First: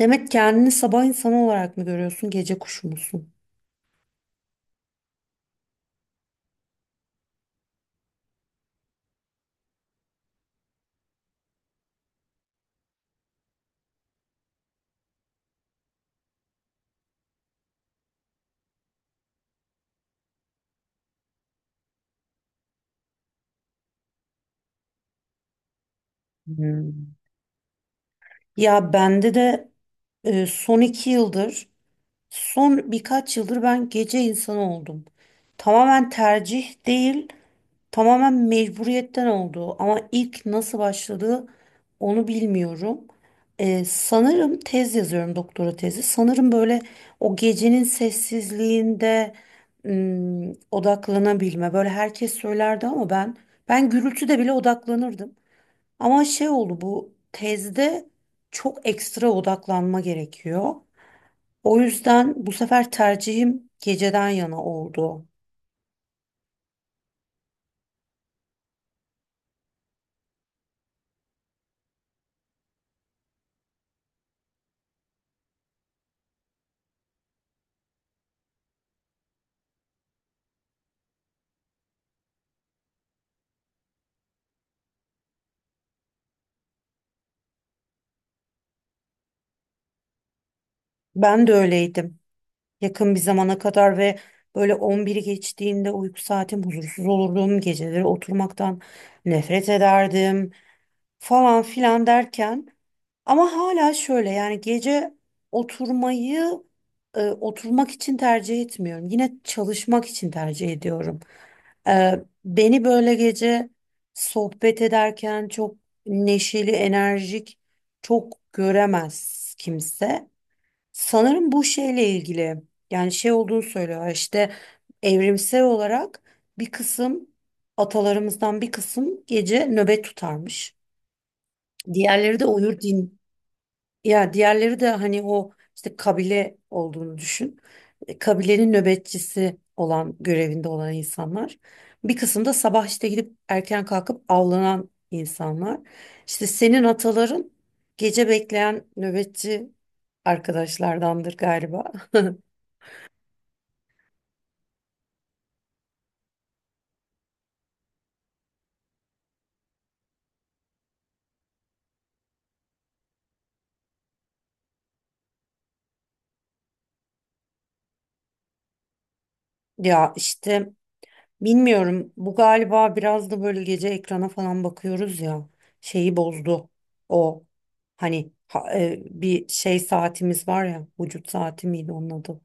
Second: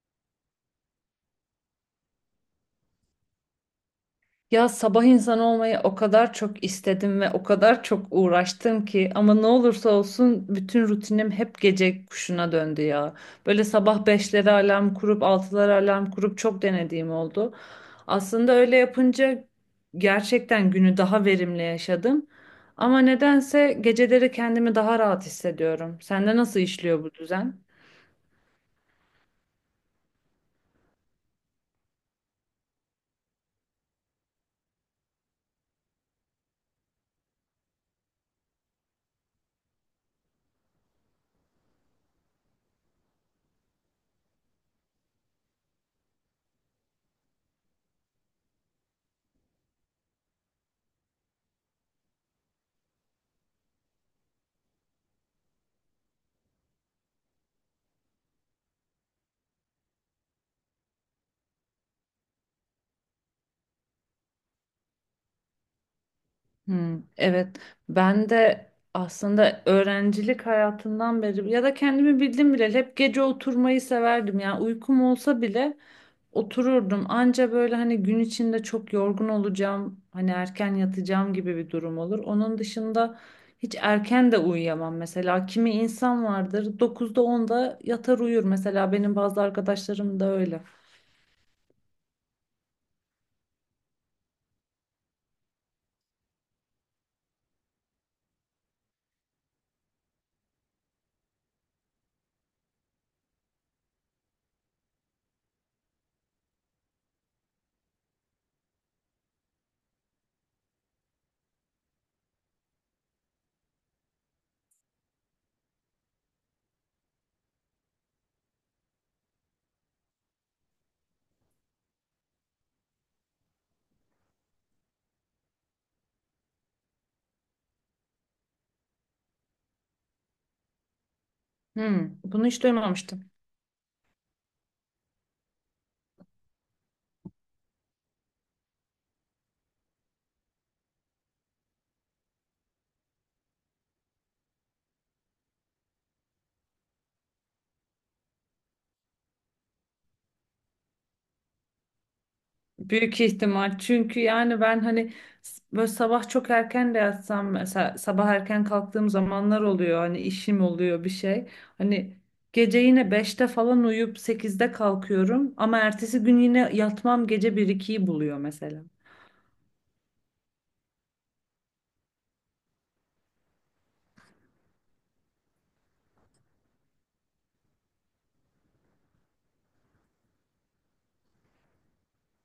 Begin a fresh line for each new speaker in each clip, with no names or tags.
Demek kendini sabah insanı olarak mı görüyorsun, gece kuşu musun?
Ya sabah insanı olmayı o kadar çok istedim ve o kadar çok uğraştım ki ama ne olursa olsun bütün rutinim hep gece kuşuna döndü ya. Böyle sabah 5'lere alarm kurup 6'lara alarm kurup çok denediğim oldu. Aslında öyle yapınca gerçekten günü daha verimli yaşadım. Ama nedense geceleri kendimi daha rahat hissediyorum. Sende nasıl
Hmm.
işliyor bu düzen?
Ya bende de e, son iki yıldır, son birkaç yıldır ben gece insanı oldum. Tamamen tercih değil, tamamen mecburiyetten oldu ama ilk nasıl başladığı onu bilmiyorum. Sanırım tez yazıyorum, doktora tezi. Sanırım böyle o gecenin sessizliğinde odaklanabilme. Böyle herkes söylerdi ama ben gürültüde bile odaklanırdım. Ama şey oldu, bu tezde çok ekstra odaklanma gerekiyor. O yüzden bu sefer tercihim geceden yana oldu.
Hmm, evet, ben de aslında öğrencilik hayatından beri ya da kendimi bildim bile hep gece oturmayı severdim. Yani uykum olsa bile otururdum. Anca böyle hani gün içinde çok yorgun olacağım, hani erken yatacağım gibi bir durum olur. Onun dışında hiç erken de uyuyamam mesela. Kimi insan vardır 9'da onda yatar uyur. Mesela benim bazı arkadaşlarım da öyle.
Ben de öyleydim, yakın bir zamana kadar. Ve böyle 11'i geçtiğinde uyku saatim huzursuz olurdum. Geceleri oturmaktan nefret ederdim falan filan derken, ama hala şöyle, yani gece oturmayı, oturmak için tercih etmiyorum. Yine çalışmak için tercih ediyorum. E, beni böyle gece sohbet ederken çok neşeli, enerjik çok göremez kimse. Sanırım bu şeyle ilgili, yani şey olduğunu söylüyor işte, evrimsel olarak bir kısım atalarımızdan, bir kısım gece nöbet tutarmış.
Hmm,
Diğerleri de
bunu hiç
uyur, din
duymamıştım.
ya diğerleri de hani o işte kabile olduğunu düşün. Kabilenin nöbetçisi olan, görevinde olan insanlar. Bir kısım da sabah işte gidip erken kalkıp avlanan insanlar. İşte senin ataların gece bekleyen nöbetçi arkadaşlardandır galiba.
Büyük ihtimal. Çünkü yani ben hani böyle sabah çok erken de yatsam mesela sabah erken kalktığım zamanlar oluyor. Hani işim oluyor bir şey. Hani gece yine beşte falan uyuyup sekizde kalkıyorum ama ertesi gün yine yatmam gece bir ikiyi buluyor mesela.
Ya işte bilmiyorum. Bu galiba biraz da böyle, gece ekrana falan bakıyoruz ya. Şeyi bozdu. O hani bir şey saatimiz var ya. Vücut saati miydi onun adı?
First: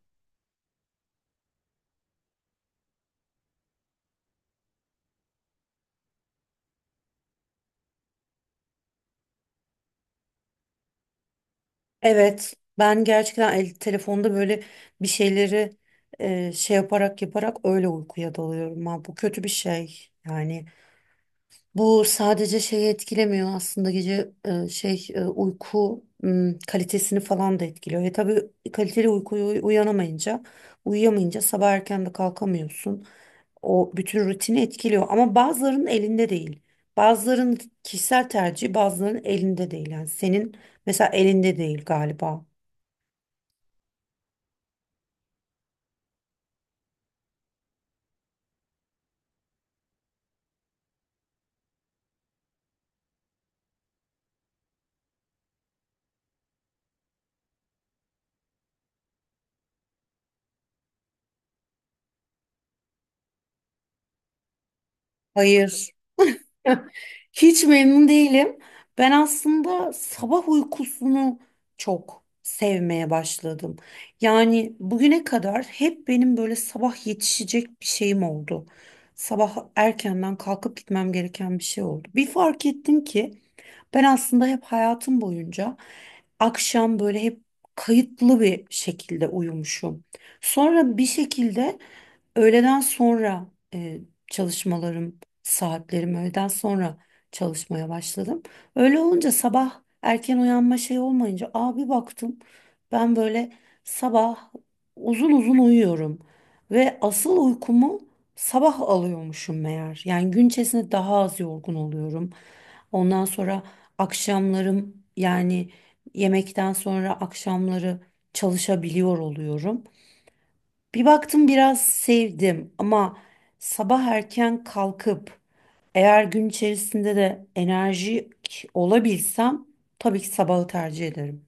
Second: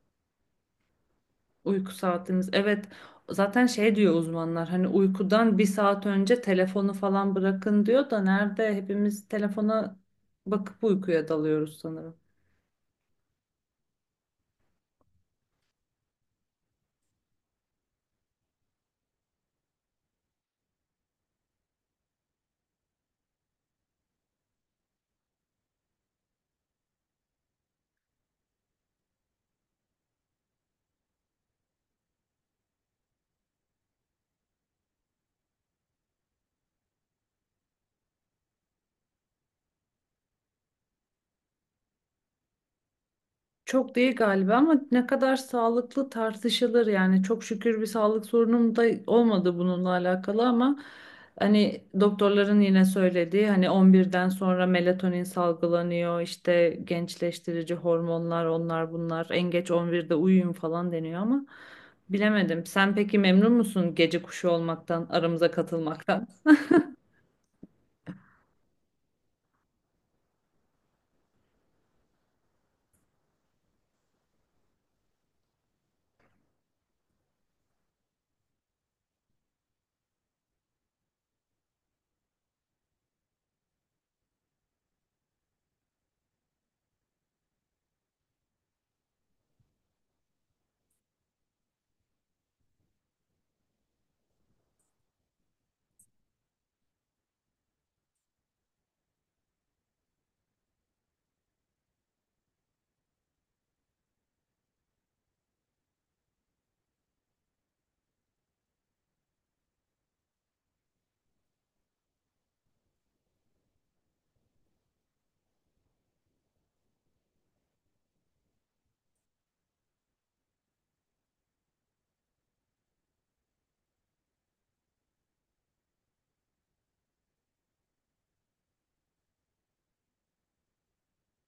Uyku saatimiz. Evet, zaten şey diyor uzmanlar, hani uykudan bir saat önce telefonu falan bırakın diyor da nerede, hepimiz telefona bakıp uykuya dalıyoruz sanırım.
Evet. Ben gerçekten telefonda böyle bir şeyleri şey yaparak yaparak öyle uykuya dalıyorum. Ha, bu kötü bir şey. Yani bu sadece şeyi etkilemiyor aslında, gece şey uyku kalitesini falan da etkiliyor. Tabii kaliteli uykuya uyanamayınca, uyuyamayınca sabah erken de kalkamıyorsun. O bütün rutini etkiliyor ama bazılarının elinde değil. Bazılarının kişisel tercihi, bazılarının elinde değil. Yani senin mesela elinde değil galiba.
Çok değil galiba ama ne kadar sağlıklı tartışılır. Yani çok şükür bir sağlık sorunum da olmadı bununla alakalı ama hani doktorların yine söylediği, hani 11'den sonra melatonin salgılanıyor işte, gençleştirici hormonlar onlar bunlar, en geç 11'de uyuyun falan deniyor ama bilemedim. Sen peki memnun musun gece kuşu olmaktan, aramıza
Hayır.
katılmaktan?
Hiç memnun değilim. Ben aslında sabah uykusunu çok sevmeye başladım. Yani bugüne kadar hep benim böyle sabah yetişecek bir şeyim oldu. Sabah erkenden kalkıp gitmem gereken bir şey oldu. Bir fark ettim ki ben aslında hep hayatım boyunca akşam böyle hep kayıtlı bir şekilde uyumuşum. Sonra bir şekilde öğleden sonra, e, çalışmalarım, saatlerim öğleden sonra çalışmaya başladım. Öyle olunca, sabah erken uyanma şey olmayınca, abi baktım ben böyle sabah uzun uzun uyuyorum ve asıl uykumu sabah alıyormuşum meğer. Yani gün içerisinde daha az yorgun oluyorum. Ondan sonra akşamlarım, yani yemekten sonra akşamları çalışabiliyor oluyorum. Bir baktım biraz sevdim, ama sabah erken kalkıp, eğer gün içerisinde de enerji olabilsem, tabii ki sabahı tercih ederim.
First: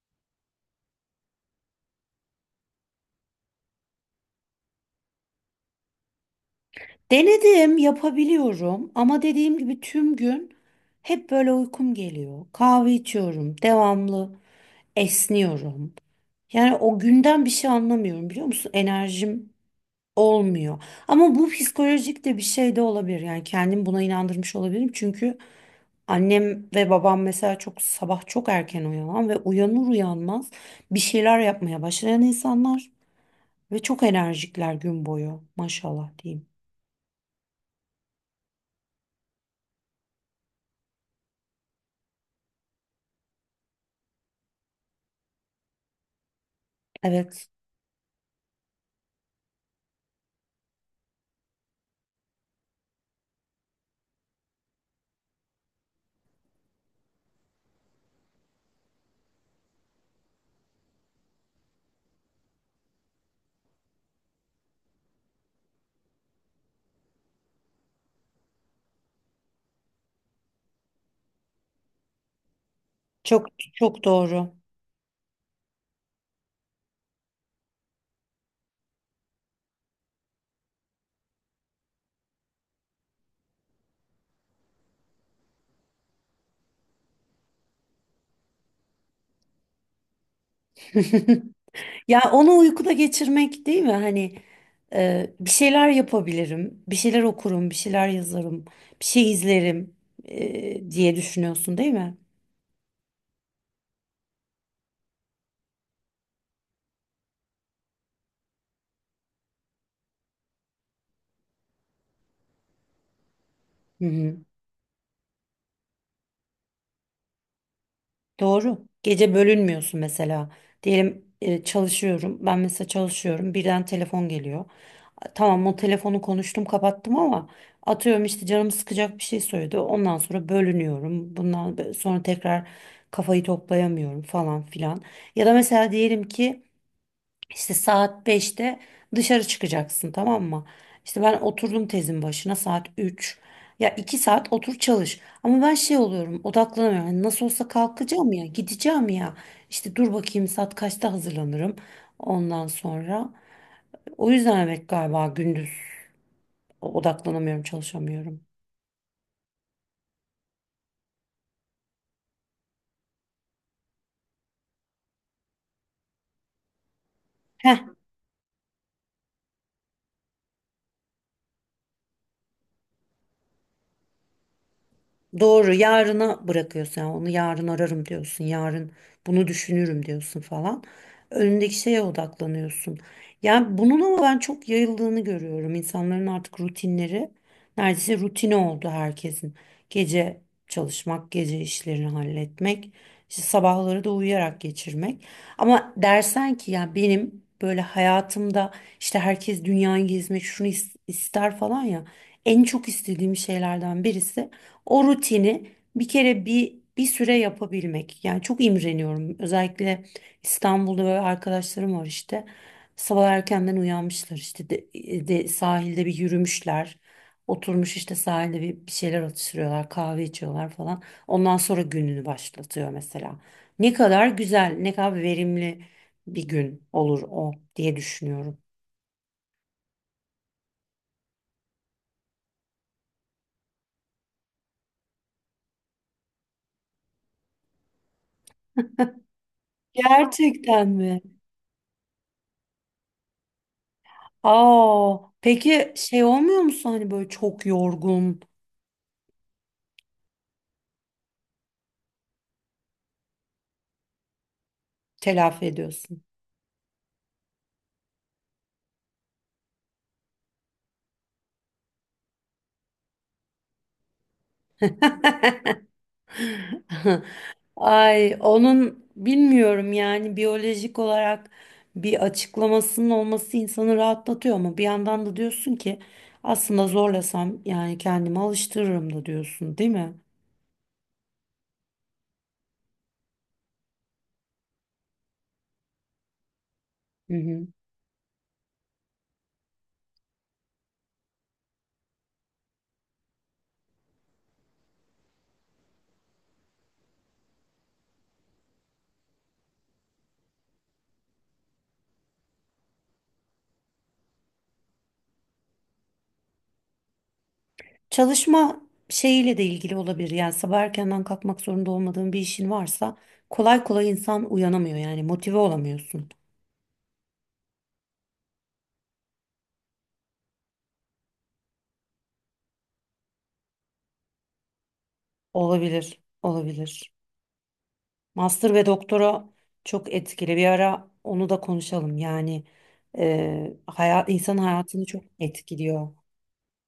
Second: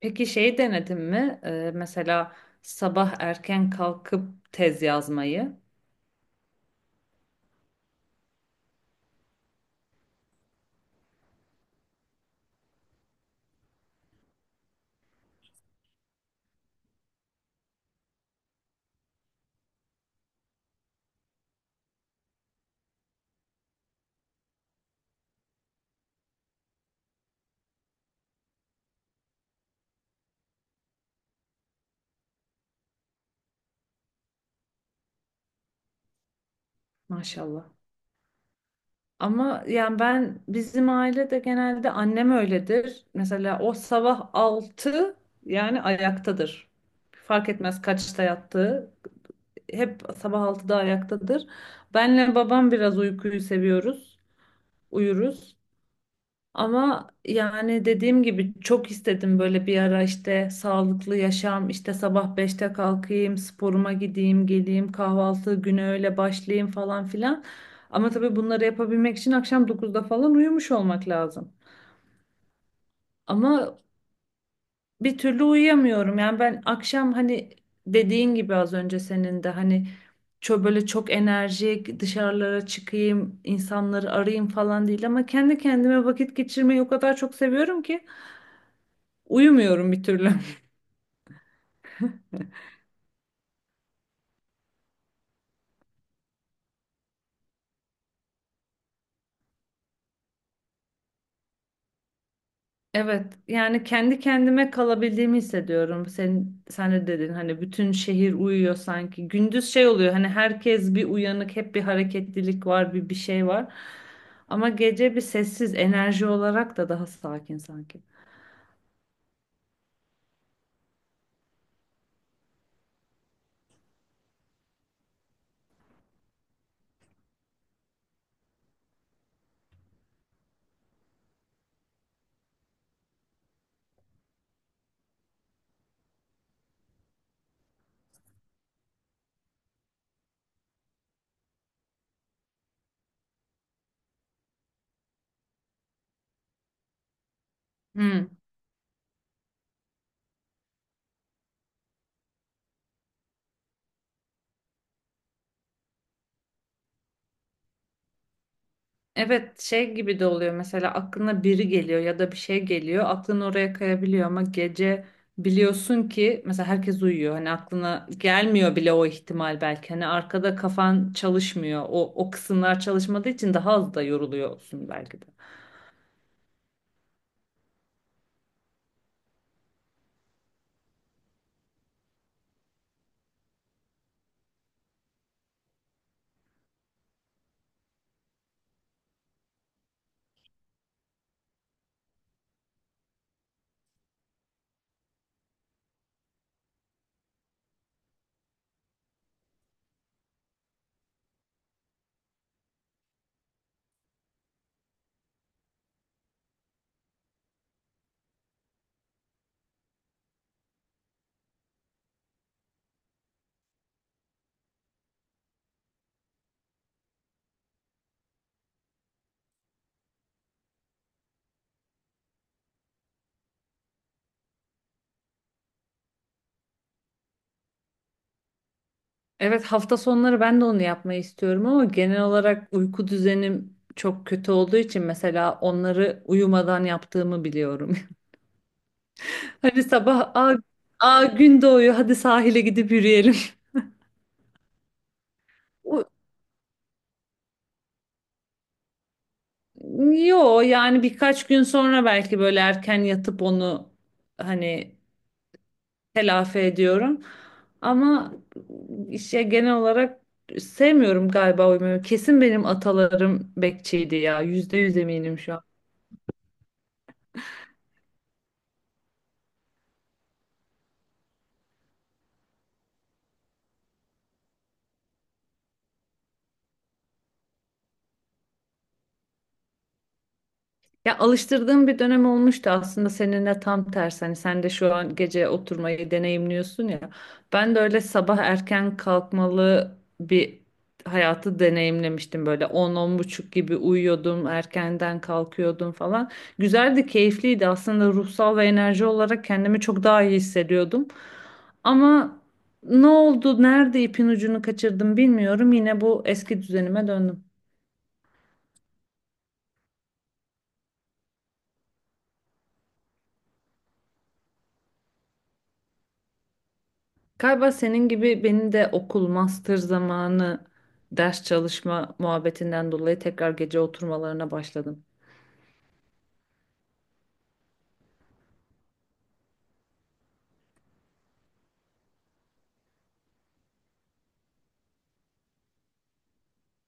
Peki şey denedin mi? Mesela sabah erken kalkıp tez yazmayı
Denedim, yapabiliyorum ama dediğim gibi tüm gün hep böyle uykum geliyor. Kahve içiyorum, devamlı esniyorum. Yani o günden bir şey anlamıyorum, biliyor musun? Enerjim olmuyor. Ama bu psikolojik de bir şey de olabilir. Yani kendim buna inandırmış olabilirim, çünkü annem ve babam mesela çok sabah çok erken uyanan ve uyanır uyanmaz bir şeyler yapmaya başlayan insanlar ve çok enerjikler gün boyu, maşallah diyeyim.
maşallah. Ama yani ben bizim ailede genelde annem öyledir. Mesela o sabah altı, yani ayaktadır.
Evet,
Fark etmez kaçta yattığı. Hep sabah altıda ayaktadır. Benle babam biraz uykuyu seviyoruz. Uyuruz. Ama yani dediğim gibi çok istedim, böyle bir ara işte sağlıklı yaşam, işte sabah beşte kalkayım, sporuma gideyim, geleyim, kahvaltı güne öyle başlayayım falan filan. Ama tabii bunları yapabilmek için akşam dokuzda falan uyumuş olmak lazım.
çok
Ama
çok doğru.
bir türlü uyuyamıyorum. Yani ben akşam hani, dediğin gibi az önce senin de hani, çok böyle çok enerjik dışarılara çıkayım, insanları arayayım falan değil ama kendi kendime vakit geçirmeyi o kadar çok seviyorum ki uyumuyorum bir türlü.
Ya onu uykuda geçirmek değil mi? Hani bir şeyler yapabilirim, bir şeyler okurum, bir şeyler yazarım, bir şey izlerim diye düşünüyorsun değil mi?
Evet, yani kendi kendime kalabildiğimi hissediyorum. Sen de dedin hani bütün şehir uyuyor sanki. Gündüz şey oluyor, hani herkes bir uyanık, hep bir hareketlilik var, bir şey var.
Hı hı.
Ama gece bir sessiz enerji olarak da daha sakin sanki.
Doğru. Gece bölünmüyorsun mesela. Diyelim çalışıyorum. Ben mesela çalışıyorum. Birden telefon geliyor. Tamam, o telefonu konuştum kapattım ama atıyorum, işte canım sıkacak bir şey söyledi. Ondan sonra bölünüyorum. Bundan sonra tekrar kafayı toplayamıyorum falan filan. Ya da mesela diyelim ki işte saat beşte dışarı çıkacaksın, tamam mı? İşte ben oturdum tezin başına saat üç, ya iki saat otur çalış. Ama ben şey oluyorum, odaklanamıyorum. Yani nasıl olsa
Hmm.
kalkacağım ya, gideceğim ya. İşte dur bakayım saat kaçta hazırlanırım ondan sonra. O yüzden evet, galiba gündüz odaklanamıyorum, çalışamıyorum.
Evet, şey gibi de oluyor mesela, aklına biri geliyor ya da bir şey geliyor, aklın oraya kayabiliyor ama gece biliyorsun ki mesela herkes uyuyor, hani aklına gelmiyor bile o ihtimal. Belki hani arkada kafan çalışmıyor, o kısımlar çalışmadığı için daha az da yoruluyorsun belki de.
Doğru, yarına bırakıyorsun yani, onu yarın ararım diyorsun, yarın bunu düşünürüm diyorsun falan, önündeki şeye odaklanıyorsun yani. Bunun ama ben çok yayıldığını görüyorum, insanların artık rutinleri neredeyse rutine oldu herkesin: gece çalışmak, gece işlerini halletmek, işte sabahları da uyuyarak geçirmek. Ama dersen ki ya benim böyle hayatımda, işte herkes dünyayı gezmek şunu ister falan ya, en çok istediğim şeylerden birisi o rutini bir kere bir süre yapabilmek. Yani çok imreniyorum. Özellikle İstanbul'da böyle arkadaşlarım var işte. Sabah erkenden uyanmışlar işte de, sahilde bir yürümüşler. Oturmuş işte sahilde bir şeyler atıştırıyorlar, kahve içiyorlar falan. Ondan sonra gününü başlatıyor mesela. Ne kadar güzel, ne kadar verimli bir gün olur o diye düşünüyorum.
Evet, hafta sonları ben de onu yapmayı istiyorum ama genel olarak uyku düzenim çok kötü olduğu için mesela onları uyumadan yaptığımı biliyorum. Hani sabah aa,
Gerçekten mi?
aa gün doğuyor, hadi sahile gidip yürüyelim.
Aa, peki şey olmuyor musun, hani böyle çok yorgun?
Yo, yani birkaç gün sonra belki böyle erken yatıp onu hani
Telafi ediyorsun.
telafi ediyorum. Ama işte genel olarak sevmiyorum galiba uyumayı. Kesin benim atalarım bekçiydi ya. Yüzde yüz eminim şu.
Ay onun bilmiyorum yani, biyolojik olarak bir açıklamasının olması insanı rahatlatıyor ama bir yandan da diyorsun ki aslında zorlasam yani kendimi alıştırırım da, diyorsun değil mi?
Ya alıştırdığım bir dönem olmuştu aslında, seninle tam tersi. Hani sen de şu an gece oturmayı deneyimliyorsun ya.
Hı hı.
Ben de öyle sabah erken kalkmalı bir hayatı deneyimlemiştim. Böyle 10 buçuk gibi uyuyordum, erkenden kalkıyordum falan. Güzeldi, keyifliydi. Aslında ruhsal ve enerji olarak kendimi çok daha iyi hissediyordum. Ama ne oldu, nerede ipin ucunu kaçırdım bilmiyorum. Yine bu eski düzenime döndüm.
Çalışma şeyiyle de ilgili olabilir yani, sabah erkenden kalkmak zorunda olmadığın bir işin varsa kolay kolay insan uyanamıyor, yani motive olamıyorsun.
Galiba senin gibi benim de okul, master zamanı ders çalışma muhabbetinden dolayı tekrar gece oturmalarına başladım.
Olabilir, olabilir. Master ve doktora çok etkili. Bir ara onu da konuşalım. Yani hayat, insan hayatını çok etkiliyor.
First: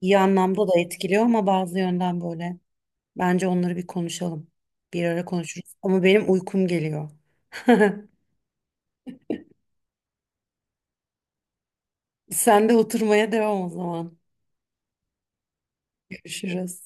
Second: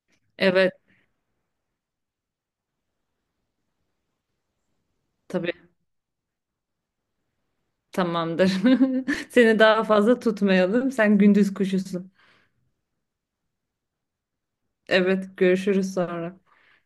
İyi anlamda da
Evet,
etkiliyor ama bazı yönden böyle. Bence onları bir konuşalım. Bir ara
tabii,
konuşuruz. Ama benim uykum geliyor.
tamamdır. Seni daha fazla tutmayalım. Sen gündüz kuşusun.
Sen de oturmaya devam o zaman.
Evet, görüşürüz sonra.
Görüşürüz.